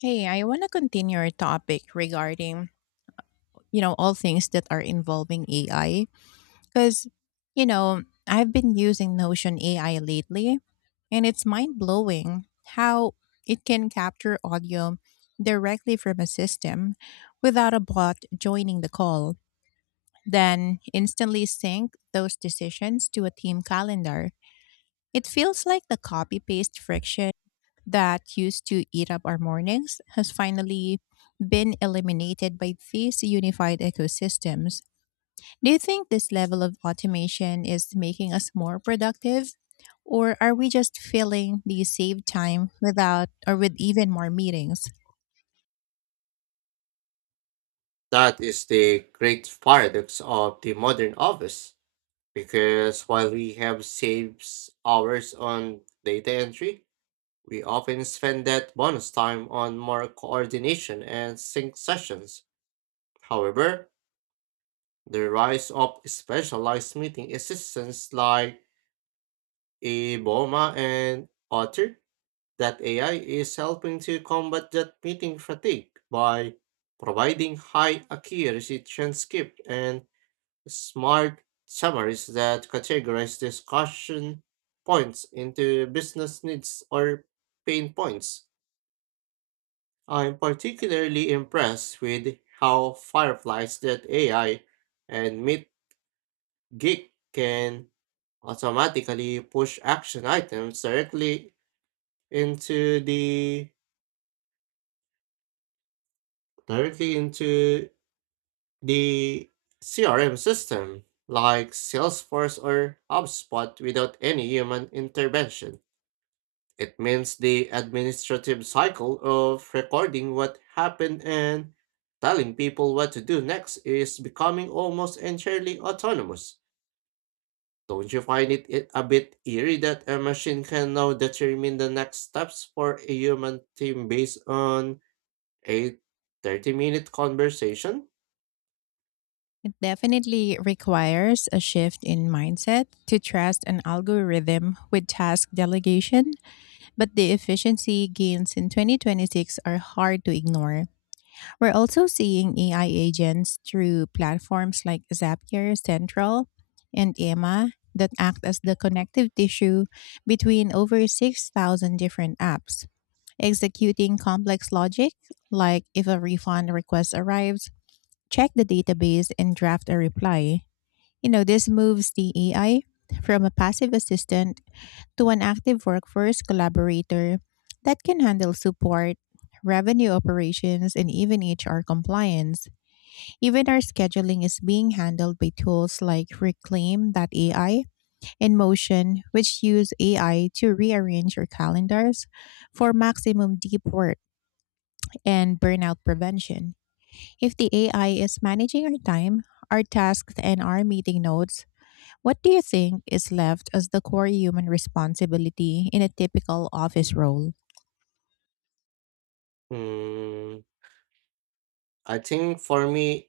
Hey, I want to continue our topic regarding, all things that are involving AI because, I've been using Notion AI lately, and it's mind-blowing how it can capture audio directly from a system without a bot joining the call, then instantly sync those decisions to a team calendar. It feels like the copy-paste friction that used to eat up our mornings has finally been eliminated by these unified ecosystems. Do you think this level of automation is making us more productive? Or are we just filling the saved time without or with even more meetings? That is the great paradox of the modern office, because while we have saved hours on data entry, we often spend that bonus time on more coordination and sync sessions. However, the rise of specialized meeting assistants like Iboma and Otter that AI is helping to combat that meeting fatigue by providing high accuracy transcript and smart summaries that categorize discussion points into business needs or pain points. I'm particularly impressed with how fireflies that AI and Meet Geek can automatically push action items into the directly into the CRM system like Salesforce or HubSpot without any human intervention. It means the administrative cycle of recording what happened and telling people what to do next is becoming almost entirely autonomous. Don't you find it a bit eerie that a machine can now determine the next steps for a human team based on a 30-minute conversation? It definitely requires a shift in mindset to trust an algorithm with task delegation. But the efficiency gains in 2026 are hard to ignore. We're also seeing AI agents through platforms like Zapier Central and Emma that act as the connective tissue between over 6,000 different apps, executing complex logic like if a refund request arrives, check the database and draft a reply. This moves the AI from a passive assistant to an active workforce collaborator that can handle support, revenue operations, and even HR compliance. Even our scheduling is being handled by tools like Reclaim AI and Motion, which use AI to rearrange your calendars for maximum deep work and burnout prevention. If the AI is managing our time, our tasks, and our meeting notes, what do you think is left as the core human responsibility in a typical office role? Hmm, I think for me,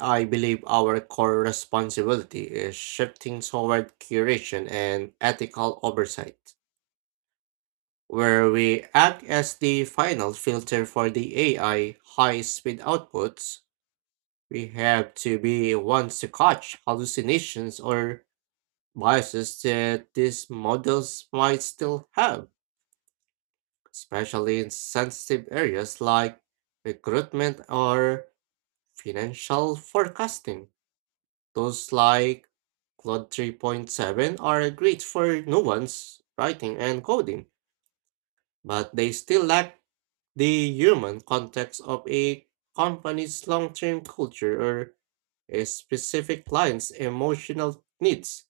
I believe our core responsibility is shifting toward curation and ethical oversight, where we act as the final filter for the AI high speed outputs. We have to be ones to catch hallucinations or biases that these models might still have, especially in sensitive areas like recruitment or financial forecasting. Tools like Claude 3.7 are great for nuance, writing, and coding, but they still lack the human context of a company's long term culture or a specific client's emotional needs.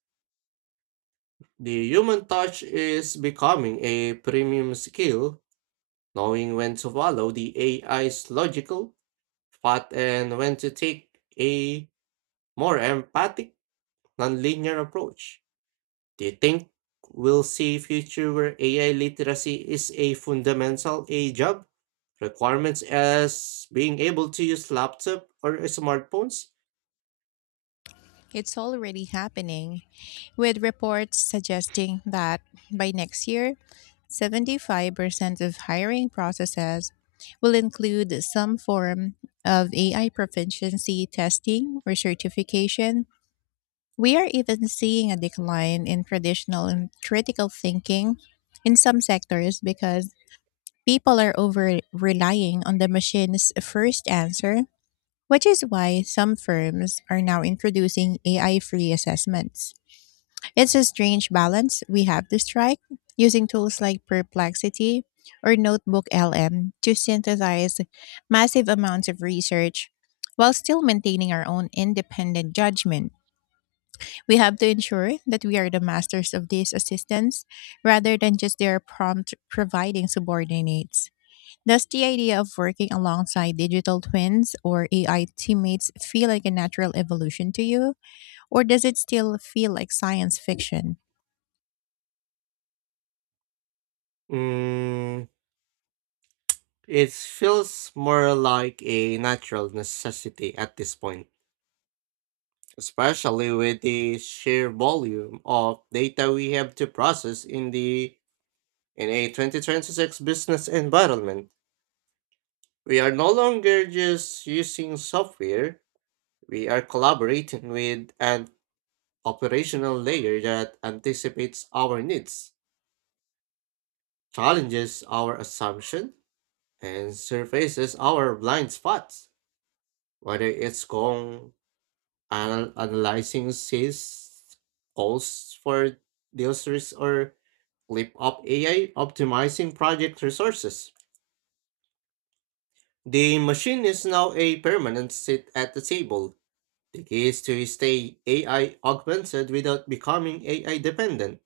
The human touch is becoming a premium skill, knowing when to follow the AI's logical path and when to take a more empathic, nonlinear approach. Do you think we'll see a future where AI literacy is a fundamental A job? Requirements as being able to use laptop or smartphones? It's already happening, with reports suggesting that by next year, 75% of hiring processes will include some form of AI proficiency testing or certification. We are even seeing a decline in traditional and critical thinking in some sectors, because people are over relying on the machine's first answer, which is why some firms are now introducing AI free assessments. It's a strange balance we have to strike, using tools like Perplexity or Notebook LM to synthesize massive amounts of research while still maintaining our own independent judgment. We have to ensure that we are the masters of these assistants rather than just their prompt providing subordinates. Does the idea of working alongside digital twins or AI teammates feel like a natural evolution to you, or does it still feel like science fiction? Mm, it feels more like a natural necessity at this point, especially with the sheer volume of data we have to process in the in a 2026 business environment. We are no longer just using software. We are collaborating with an operational layer that anticipates our needs, challenges our assumption, and surfaces our blind spots, whether it's analyzing sales calls for deals risk or clip up AI optimizing project resources. The machine is now a permanent sit at the table. The key is to stay AI augmented without becoming AI dependent,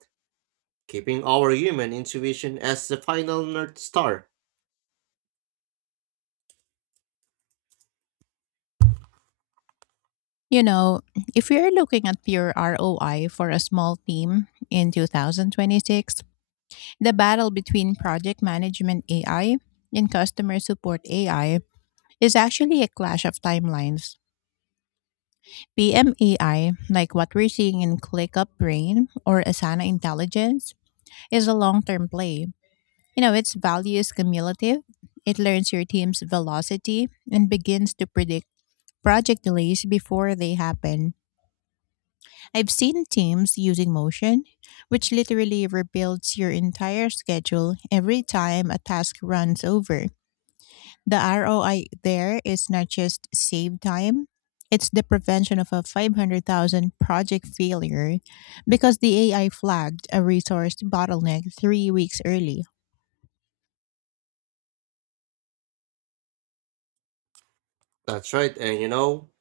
keeping our human intuition as the final North Star. You know, if we are looking at pure ROI for a small team in 2026, the battle between project management AI and customer support AI is actually a clash of timelines. PMAI, like what we're seeing in ClickUp Brain or Asana Intelligence, is a long term play. Its value is cumulative. It learns your team's velocity and begins to predict project delays before they happen. I've seen teams using Motion, which literally rebuilds your entire schedule every time a task runs over. The ROI there is not just save time, it's the prevention of a 500,000 project failure because the AI flagged a resource bottleneck 3 weeks early. That's right, and you know,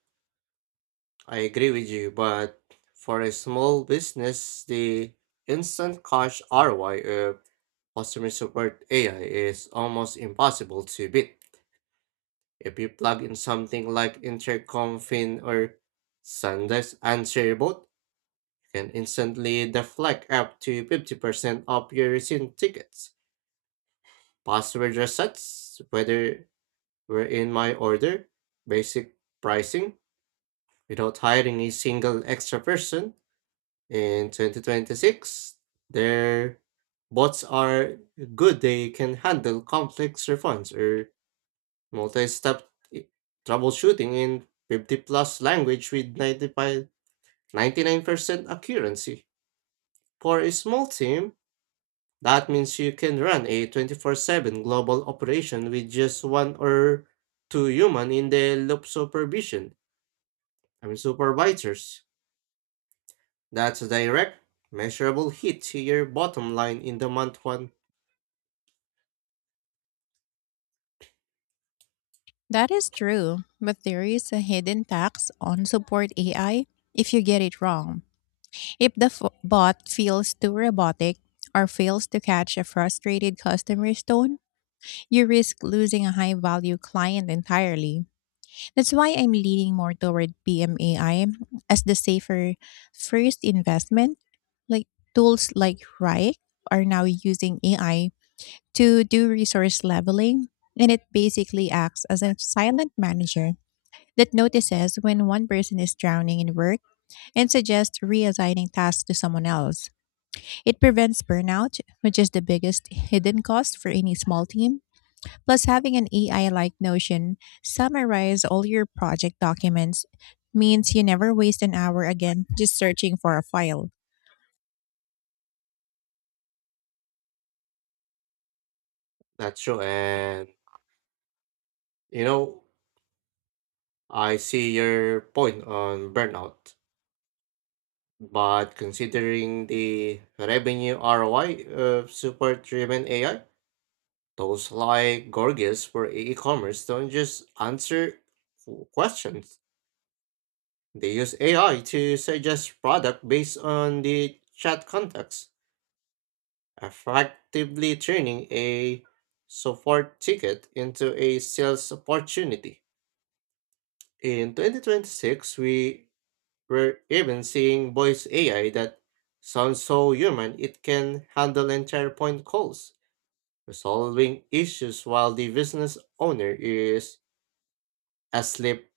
I agree with you, but for a small business, the instant cash ROI of customer support AI is almost impossible to beat. If you plug in something like Intercom, Fin, or Sandesk Answer Bot, you can instantly deflect up to 50% of your recent tickets, password resets, whether were in my order, basic pricing, without hiring a single extra person. In 2026, their bots are good. They can handle complex refunds or multi-step i- troubleshooting in 50 plus language with ninety nine percent accuracy. For a small team, that means you can run a 24/7 global operation with just one or two human in the loop supervision. I mean supervisors. That's a direct, measurable hit to your bottom line in the month one. That is true, but there is a hidden tax on support AI if you get it wrong. If the bot feels too robotic or fails to catch a frustrated customer's tone, you risk losing a high value client entirely. That's why I'm leaning more toward PMAI as the safer first investment. Like, tools like Rike are now using AI to do resource leveling, and it basically acts as a silent manager that notices when one person is drowning in work and suggests reassigning tasks to someone else. It prevents burnout, which is the biggest hidden cost for any small team. Plus, having an AI like Notion summarize all your project documents means you never waste an hour again just searching for a file. That's true. And, you know, I see your point on burnout. But considering the revenue ROI of super driven AI, those like Gorgias for e commerce don't just answer questions. They use AI to suggest product based on the chat context, effectively turning a support ticket into a sales opportunity. In 2026, we were even seeing voice AI that sounds so human it can handle entire point calls, resolving issues while the business owner is asleep.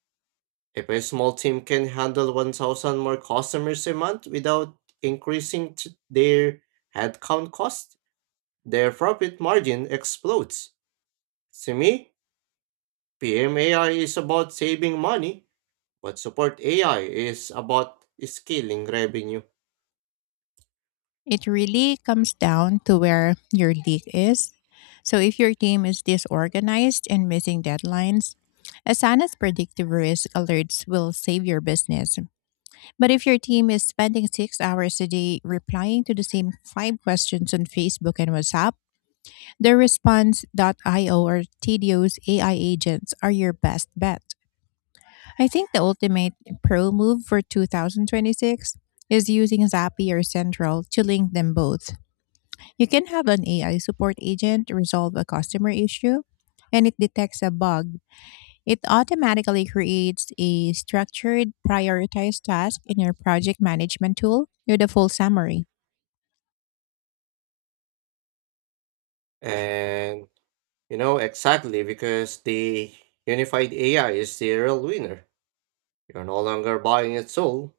If a small team can handle 1,000 more customers a month without their headcount cost, their profit margin explodes. To me, PMAI is about saving money, but support AI is about scaling revenue. It really comes down to where your leak is. So, if your team is disorganized and missing deadlines, Asana's predictive risk alerts will save your business. But if your team is spending 6 hours a day replying to the same five questions on Facebook and WhatsApp, their I o or Tedio's AI agents are your best bet. I think the ultimate pro move for 2026 is using Zapier Central to link them both. You can have an AI support agent resolve a customer issue, and it detects a bug. It automatically creates a structured, prioritized task in your project management tool with a full summary. And you know exactly because the unified AI is the real winner. You're no longer buying a tool,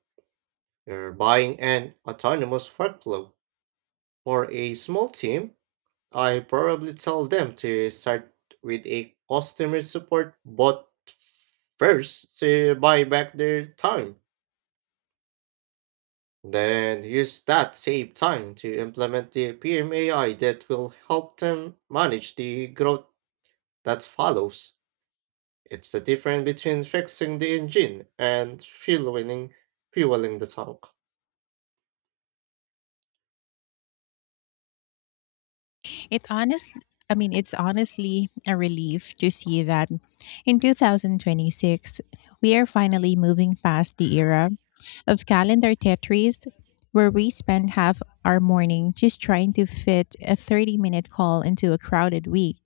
you're buying an autonomous workflow. For a small team, I probably tell them to start with a customer support bot first to buy back their time. Then use that saved time to implement the PMAI that will help them manage the growth that follows. It's the difference between fixing the engine and fueling the tank. It honestly, I mean, it's honestly a relief to see that in 2026, we are finally moving past the era of calendar Tetris, where we spend half our morning just trying to fit a 30-minute call into a crowded week.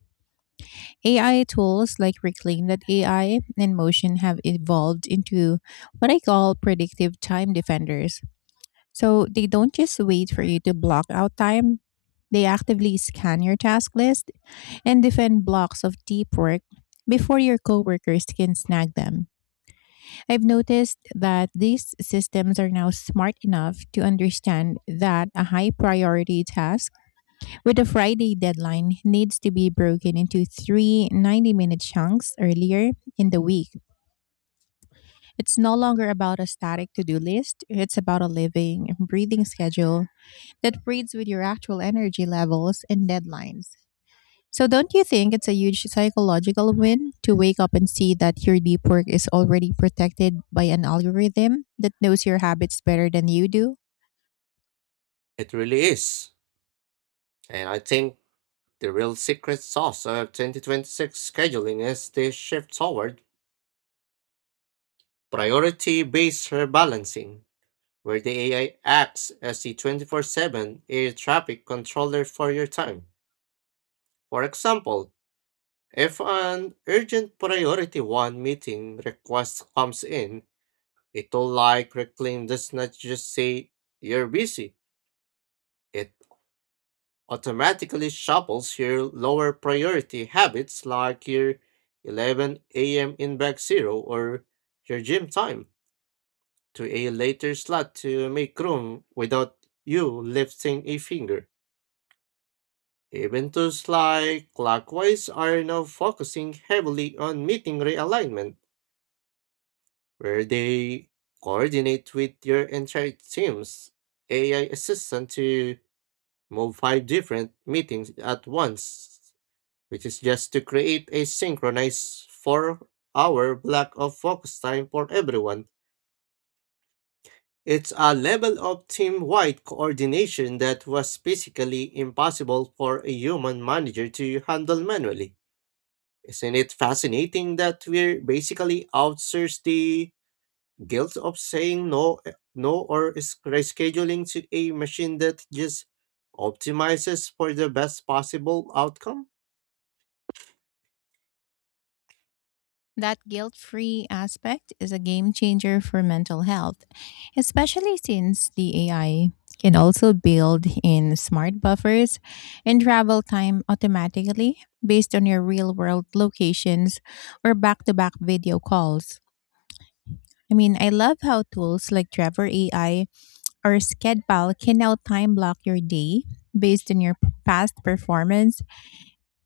AI tools like Reclaim.ai and Motion have evolved into what I call predictive time defenders. So they don't just wait for you to block out time, they actively scan your task list and defend blocks of deep work before your coworkers can snag them. I've noticed that these systems are now smart enough to understand that a high priority task with a Friday deadline needs to be broken into three 90-minute chunks earlier in the week. It's no longer about a static to do list, it's about a living, breathing schedule that breeds with your actual energy levels and deadlines. So, don't you think it's a huge psychological win to wake up and see that your deep work is already protected by an algorithm that knows your habits better than you do? It really is. And I think the real secret sauce of 2026 scheduling is the shift toward priority based rebalancing, where the AI acts as the 24 7 air traffic controller for your time. For example, if an urgent priority one meeting request comes in, it'll like Reclaim does not just say you're busy. It automatically shuffles your lower priority habits like your 11 a.m. inbox zero or your gym time to a later slot to make room without you lifting a finger. Even tools like Clockwise are now focusing heavily on meeting realignment where they coordinate with your entire team's AI assistant to move 5 different meetings at once, which is just to create a synchronized 4 hour block of focus time for everyone. It's a level of team wide coordination that was physically impossible for a human manager to handle manually. Isn't it fascinating that we're basically outsourced the guilt of saying no or is rescheduling to a machine that just optimizes for the best possible outcome? That guilt free aspect is a game changer for mental health, especially since the AI can also build in smart buffers and travel time automatically based on your real world locations or back to back video calls. I mean, I love how tools like Trevor AI or schedule can now time block your day based on your past performance.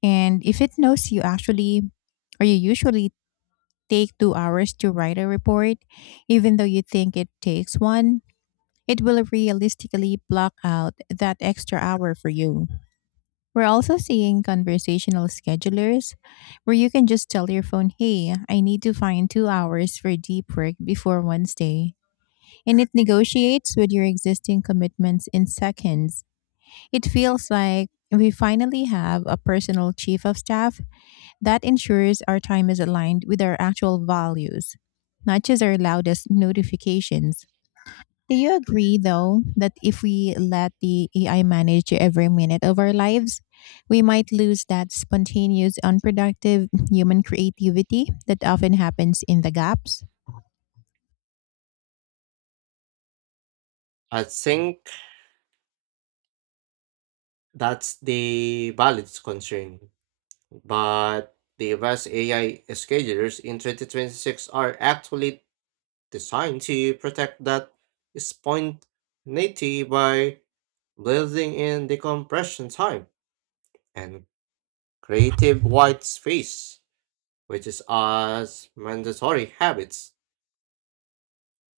And if it knows you actually or you usually take 2 hours to write a report, even though you think it takes one, it will realistically block out that extra hour for you. We're also seeing conversational schedulers where you can just tell your phone, "Hey, I need to find 2 hours for deep work before Wednesday." And it negotiates with your existing commitments in seconds. It feels like we finally have a personal chief of staff that ensures our time is aligned with our actual values, not just our loudest notifications. Do you agree, though, that if we let the AI manage every minute of our lives, we might lose that spontaneous, unproductive human creativity that often happens in the gaps? I think that's the valid concern, but the best AI schedulers in 2026 are actually designed to protect that spontaneity by building in decompression time and creative white space, which is as mandatory habits.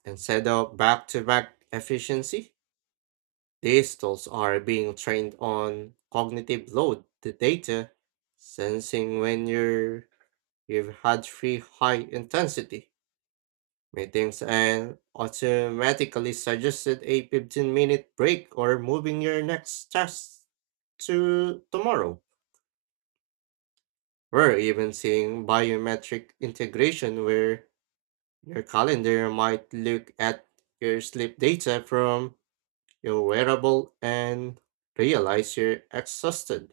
Instead of back to back efficiency, these tools are being trained on cognitive load, the data, sensing you've had 3 high intensity meetings, and automatically suggested a 15-minute break or moving your next task to tomorrow. We're even seeing biometric integration where your calendar might look at your sleep data from your wearable and realize you're exhausted.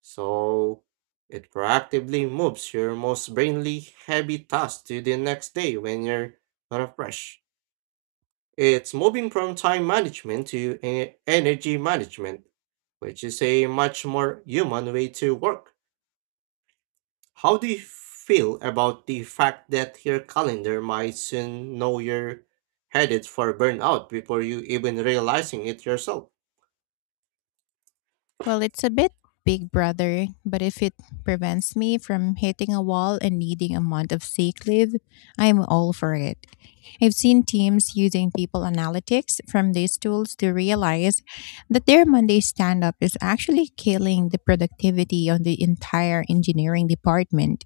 So it proactively moves your most brainly heavy tasks to the next day when you're refreshed. It's moving from time management to energy management, which is a much more human way to work. How do you feel about the fact that your calendar might soon know you're headed for burnout before you even realizing it yourself? Well, it's a bit Big Brother, but if it prevents me from hitting a wall and needing a month of sick leave, I'm all for it. I've seen teams using people analytics from these tools to realize that their Monday stand up is actually killing the productivity of the entire engineering department,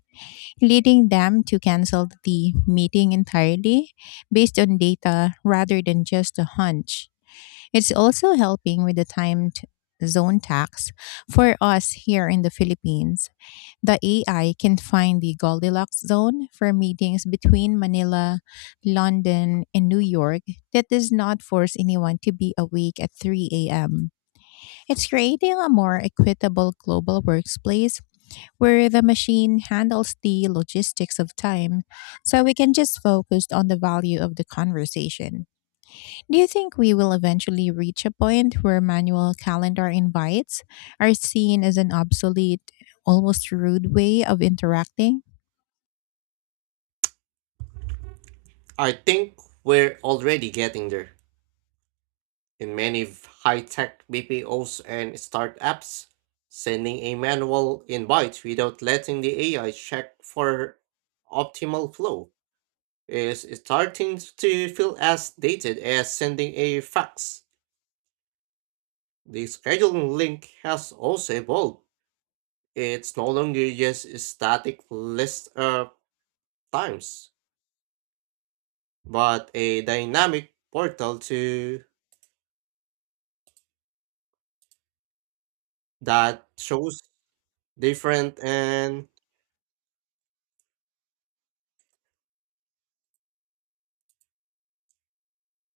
leading them to cancel the meeting entirely based on data rather than just a hunch. It's also helping with the time zone tax. For us here in the Philippines, the AI can find the Goldilocks zone for meetings between Manila, London, and New York that does not force anyone to be awake at 3 a.m. It's creating a more equitable global workplace where the machine handles the logistics of time so we can just focus on the value of the conversation. Do you think we will eventually reach a point where manual calendar invites are seen as an obsolete, almost rude way of interacting? I think we're already getting there. In many high-tech BPOs and startups, sending a manual invite without letting the AI check for optimal flow is starting to feel as dated as sending a fax. The scheduling link has also evolved. It's no longer just a static list of times, but a dynamic portal to that shows different and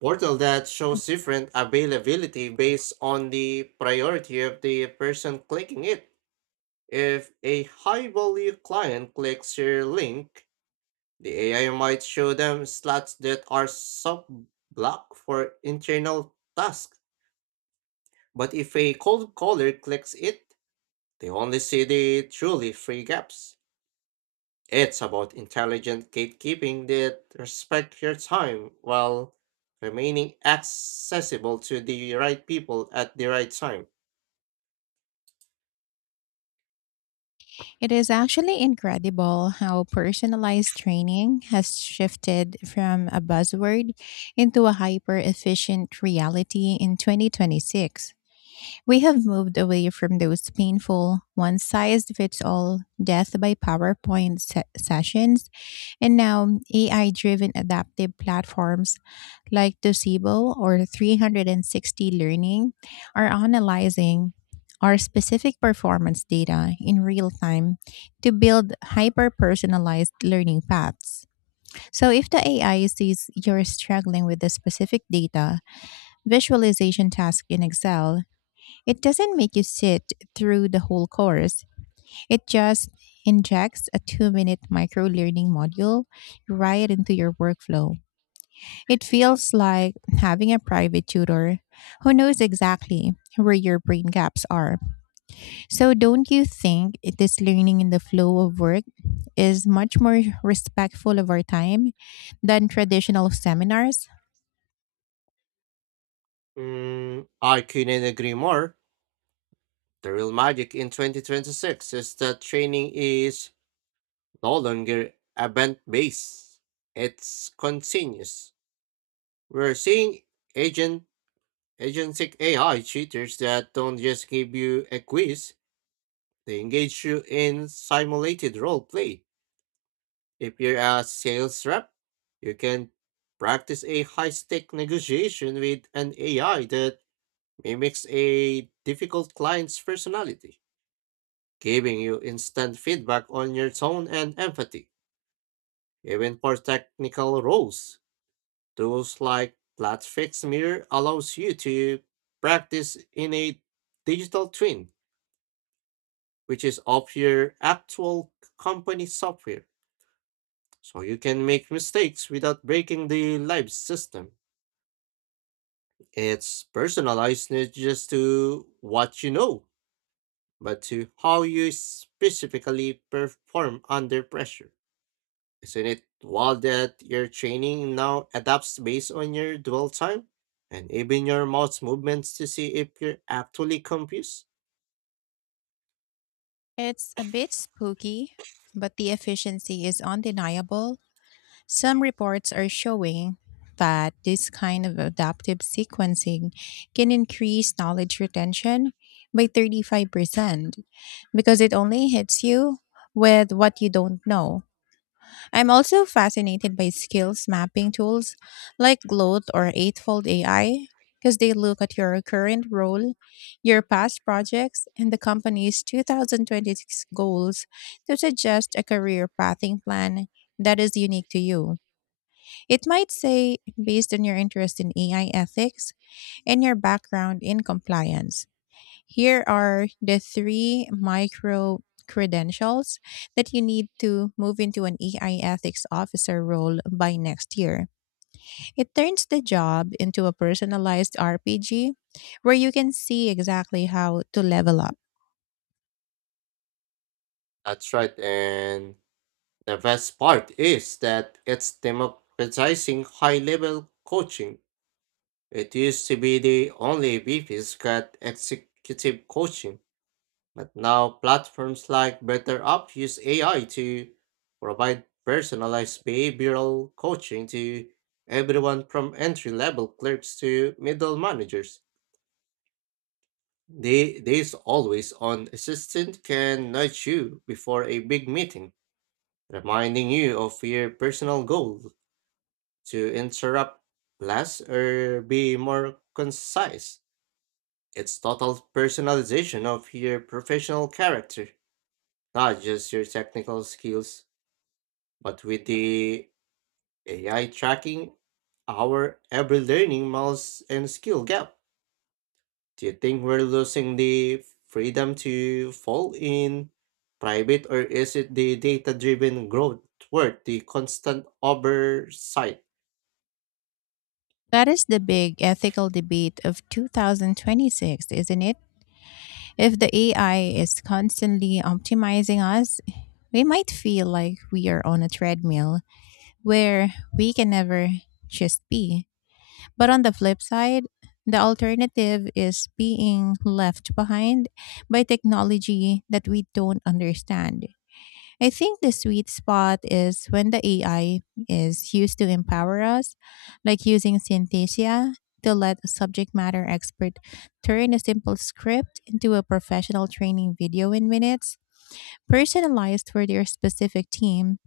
portal that shows different availability based on the priority of the person clicking it. If a high value client clicks your link, the AI might show them slots that are sub blocked for internal tasks. But if a cold caller clicks it, they only see the truly free gaps. It's about intelligent gatekeeping that respects your time while remaining accessible to the right people at the right time. It is actually incredible how personalized training has shifted from a buzzword into a hyper efficient reality in 2026. We have moved away from those painful, one size fits all death by PowerPoint sessions. And now AI driven adaptive platforms like Docebo or 360 Learning are analyzing our specific performance data in real time to build hyper personalized learning paths. So, if the AI sees you're struggling with the specific data visualization task in Excel, it doesn't make you sit through the whole course. It just injects a 2 minute micro learning module right into your workflow. It feels like having a private tutor who knows exactly where your brain gaps are. So, don't you think this learning in the flow of work is much more respectful of our time than traditional seminars? I couldn't agree more. The real magic in 2026 is that training is no longer event based, it's continuous. We're seeing agent agentic AI cheaters that don't just give you a quiz. They engage you in simulated role play. If you're a sales rep, you can practice a high stake negotiation with an AI that mimics a difficult client's personality, giving you instant feedback on your tone and empathy. Even for technical roles, tools like Fix Mirror allows you to practice in a digital twin, which is of your actual company software. So you can make mistakes without breaking the live system. It's personalized not just to what you know, but to how you specifically perform under pressure. Isn't it wild that your training now adapts based on your dwell time and even your mouse movements to see if you're actually confused? It's a bit spooky, but the efficiency is undeniable. Some reports are showing that this kind of adaptive sequencing can increase knowledge retention by 35% because it only hits you with what you don't know. I'm also fascinated by skills mapping tools like Gloat or Eightfold AI, because they look at your current role, your past projects, and the company's 2026 goals to suggest a career pathing plan that is unique to you. It might say, based on your interest in AI ethics and your background in compliance, here are the three micro credentials that you need to move into an AI ethics officer role by next year. It turns the job into a personalized RPG where you can see exactly how to level up. That's right, and the best part is that it's democratizing high level coaching. It used to be the only VPs got executive coaching, but now platforms like BetterUp use AI to provide personalized behavioral coaching to everyone from entry-level clerks to middle managers. This always-on assistant can nudge you before a big meeting, reminding you of your personal goal to interrupt less or be more concise. It's total personalization of your professional character, not just your technical skills, but with the AI tracking our every learning miles and skill gap. Do you think we're losing the freedom to fall in private, or is it the data driven growth worth the constant oversight? That is the big ethical debate of 2026, isn't it? If the AI is constantly optimizing us, we might feel like we are on a treadmill where we can never just be. But on the flip side, the alternative is being left behind by technology that we don't understand. I think the sweet spot is when the AI is used to empower us, like using Synthesia to let a subject matter expert turn a simple script into a professional training video in minutes, personalized for their specific team.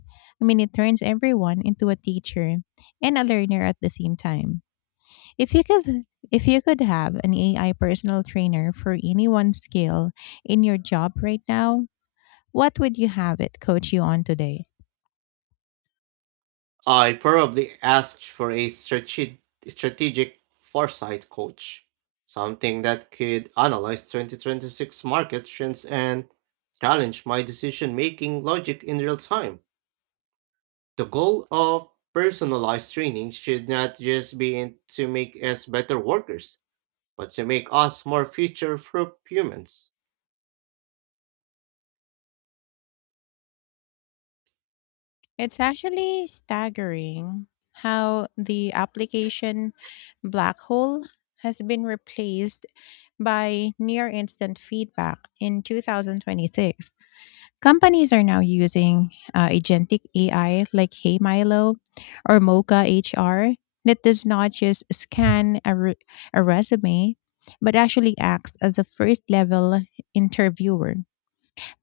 I mean, it turns everyone into a teacher and a learner at the same time. If you could if you could have an AI personal trainer for any one skill in your job right now, what would you have it coach you on today? I probably asked for a strategic foresight coach, something that could analyze 2026 market trends and challenge my decision making logic in real time. The goal of personalized training should not just be to make us better workers, but to make us more future proof humans. It's actually staggering how the application black hole has been replaced by near instant feedback in 2026. Companies are now using agentic AI like Hey Milo or Mocha HR that does not just scan a resume, but actually acts as a first level interviewer.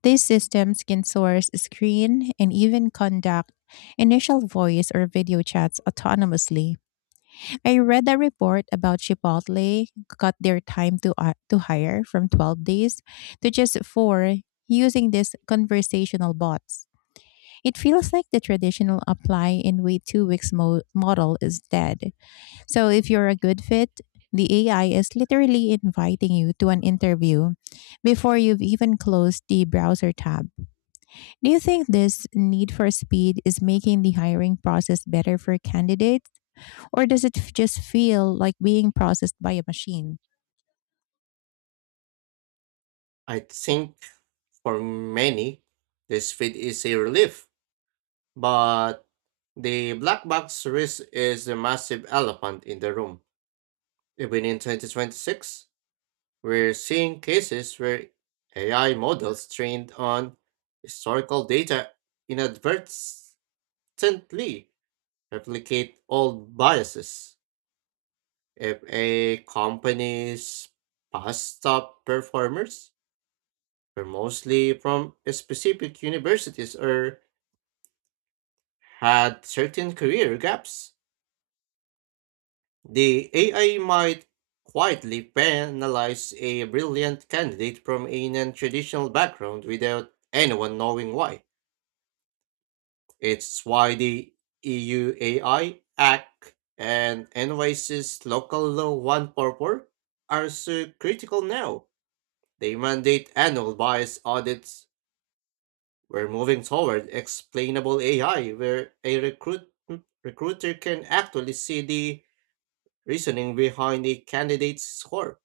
These systems can source, screen, and even conduct initial voice or video chats autonomously. I read a report about Chipotle cut their time to hire from 12 days to just four using these conversational bots. It feels like the traditional apply and wait 2 weeks model is dead. So if you're a good fit, the AI is literally inviting you to an interview before you've even closed the browser tab. Do you think this need for speed is making the hiring process better for candidates, or does it just feel like being processed by a machine? I think for many, this fit is a relief. But the black box risk is the massive elephant in the room. Even in 2026, we're seeing cases where AI models trained on historical data inadvertently replicate old biases. If a company's past top performers were mostly from specific universities or had certain career gaps, the AI might quietly penalize a brilliant candidate from a non traditional background without anyone knowing why. It's why the EU AI Act and NYC's Local Law 144 are so critical now. They mandate annual bias audits. We're moving toward explainable AI where a recruiter can actually see the reasoning behind a candidate's score.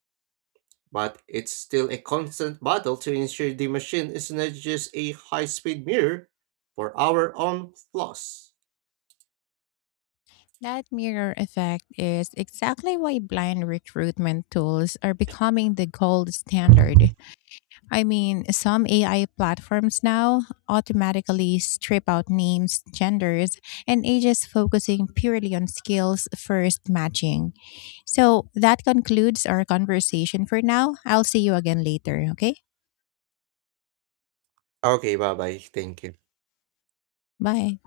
But it's still a constant battle to ensure the machine is not just a high speed mirror for our own flaws. That mirror effect is exactly why blind recruitment tools are becoming the gold standard. I mean, some AI platforms now automatically strip out names, genders, and ages, focusing purely on skills first matching. So that concludes our conversation for now. I'll see you again later. Okay? Okay, bye bye. Thank you. Bye.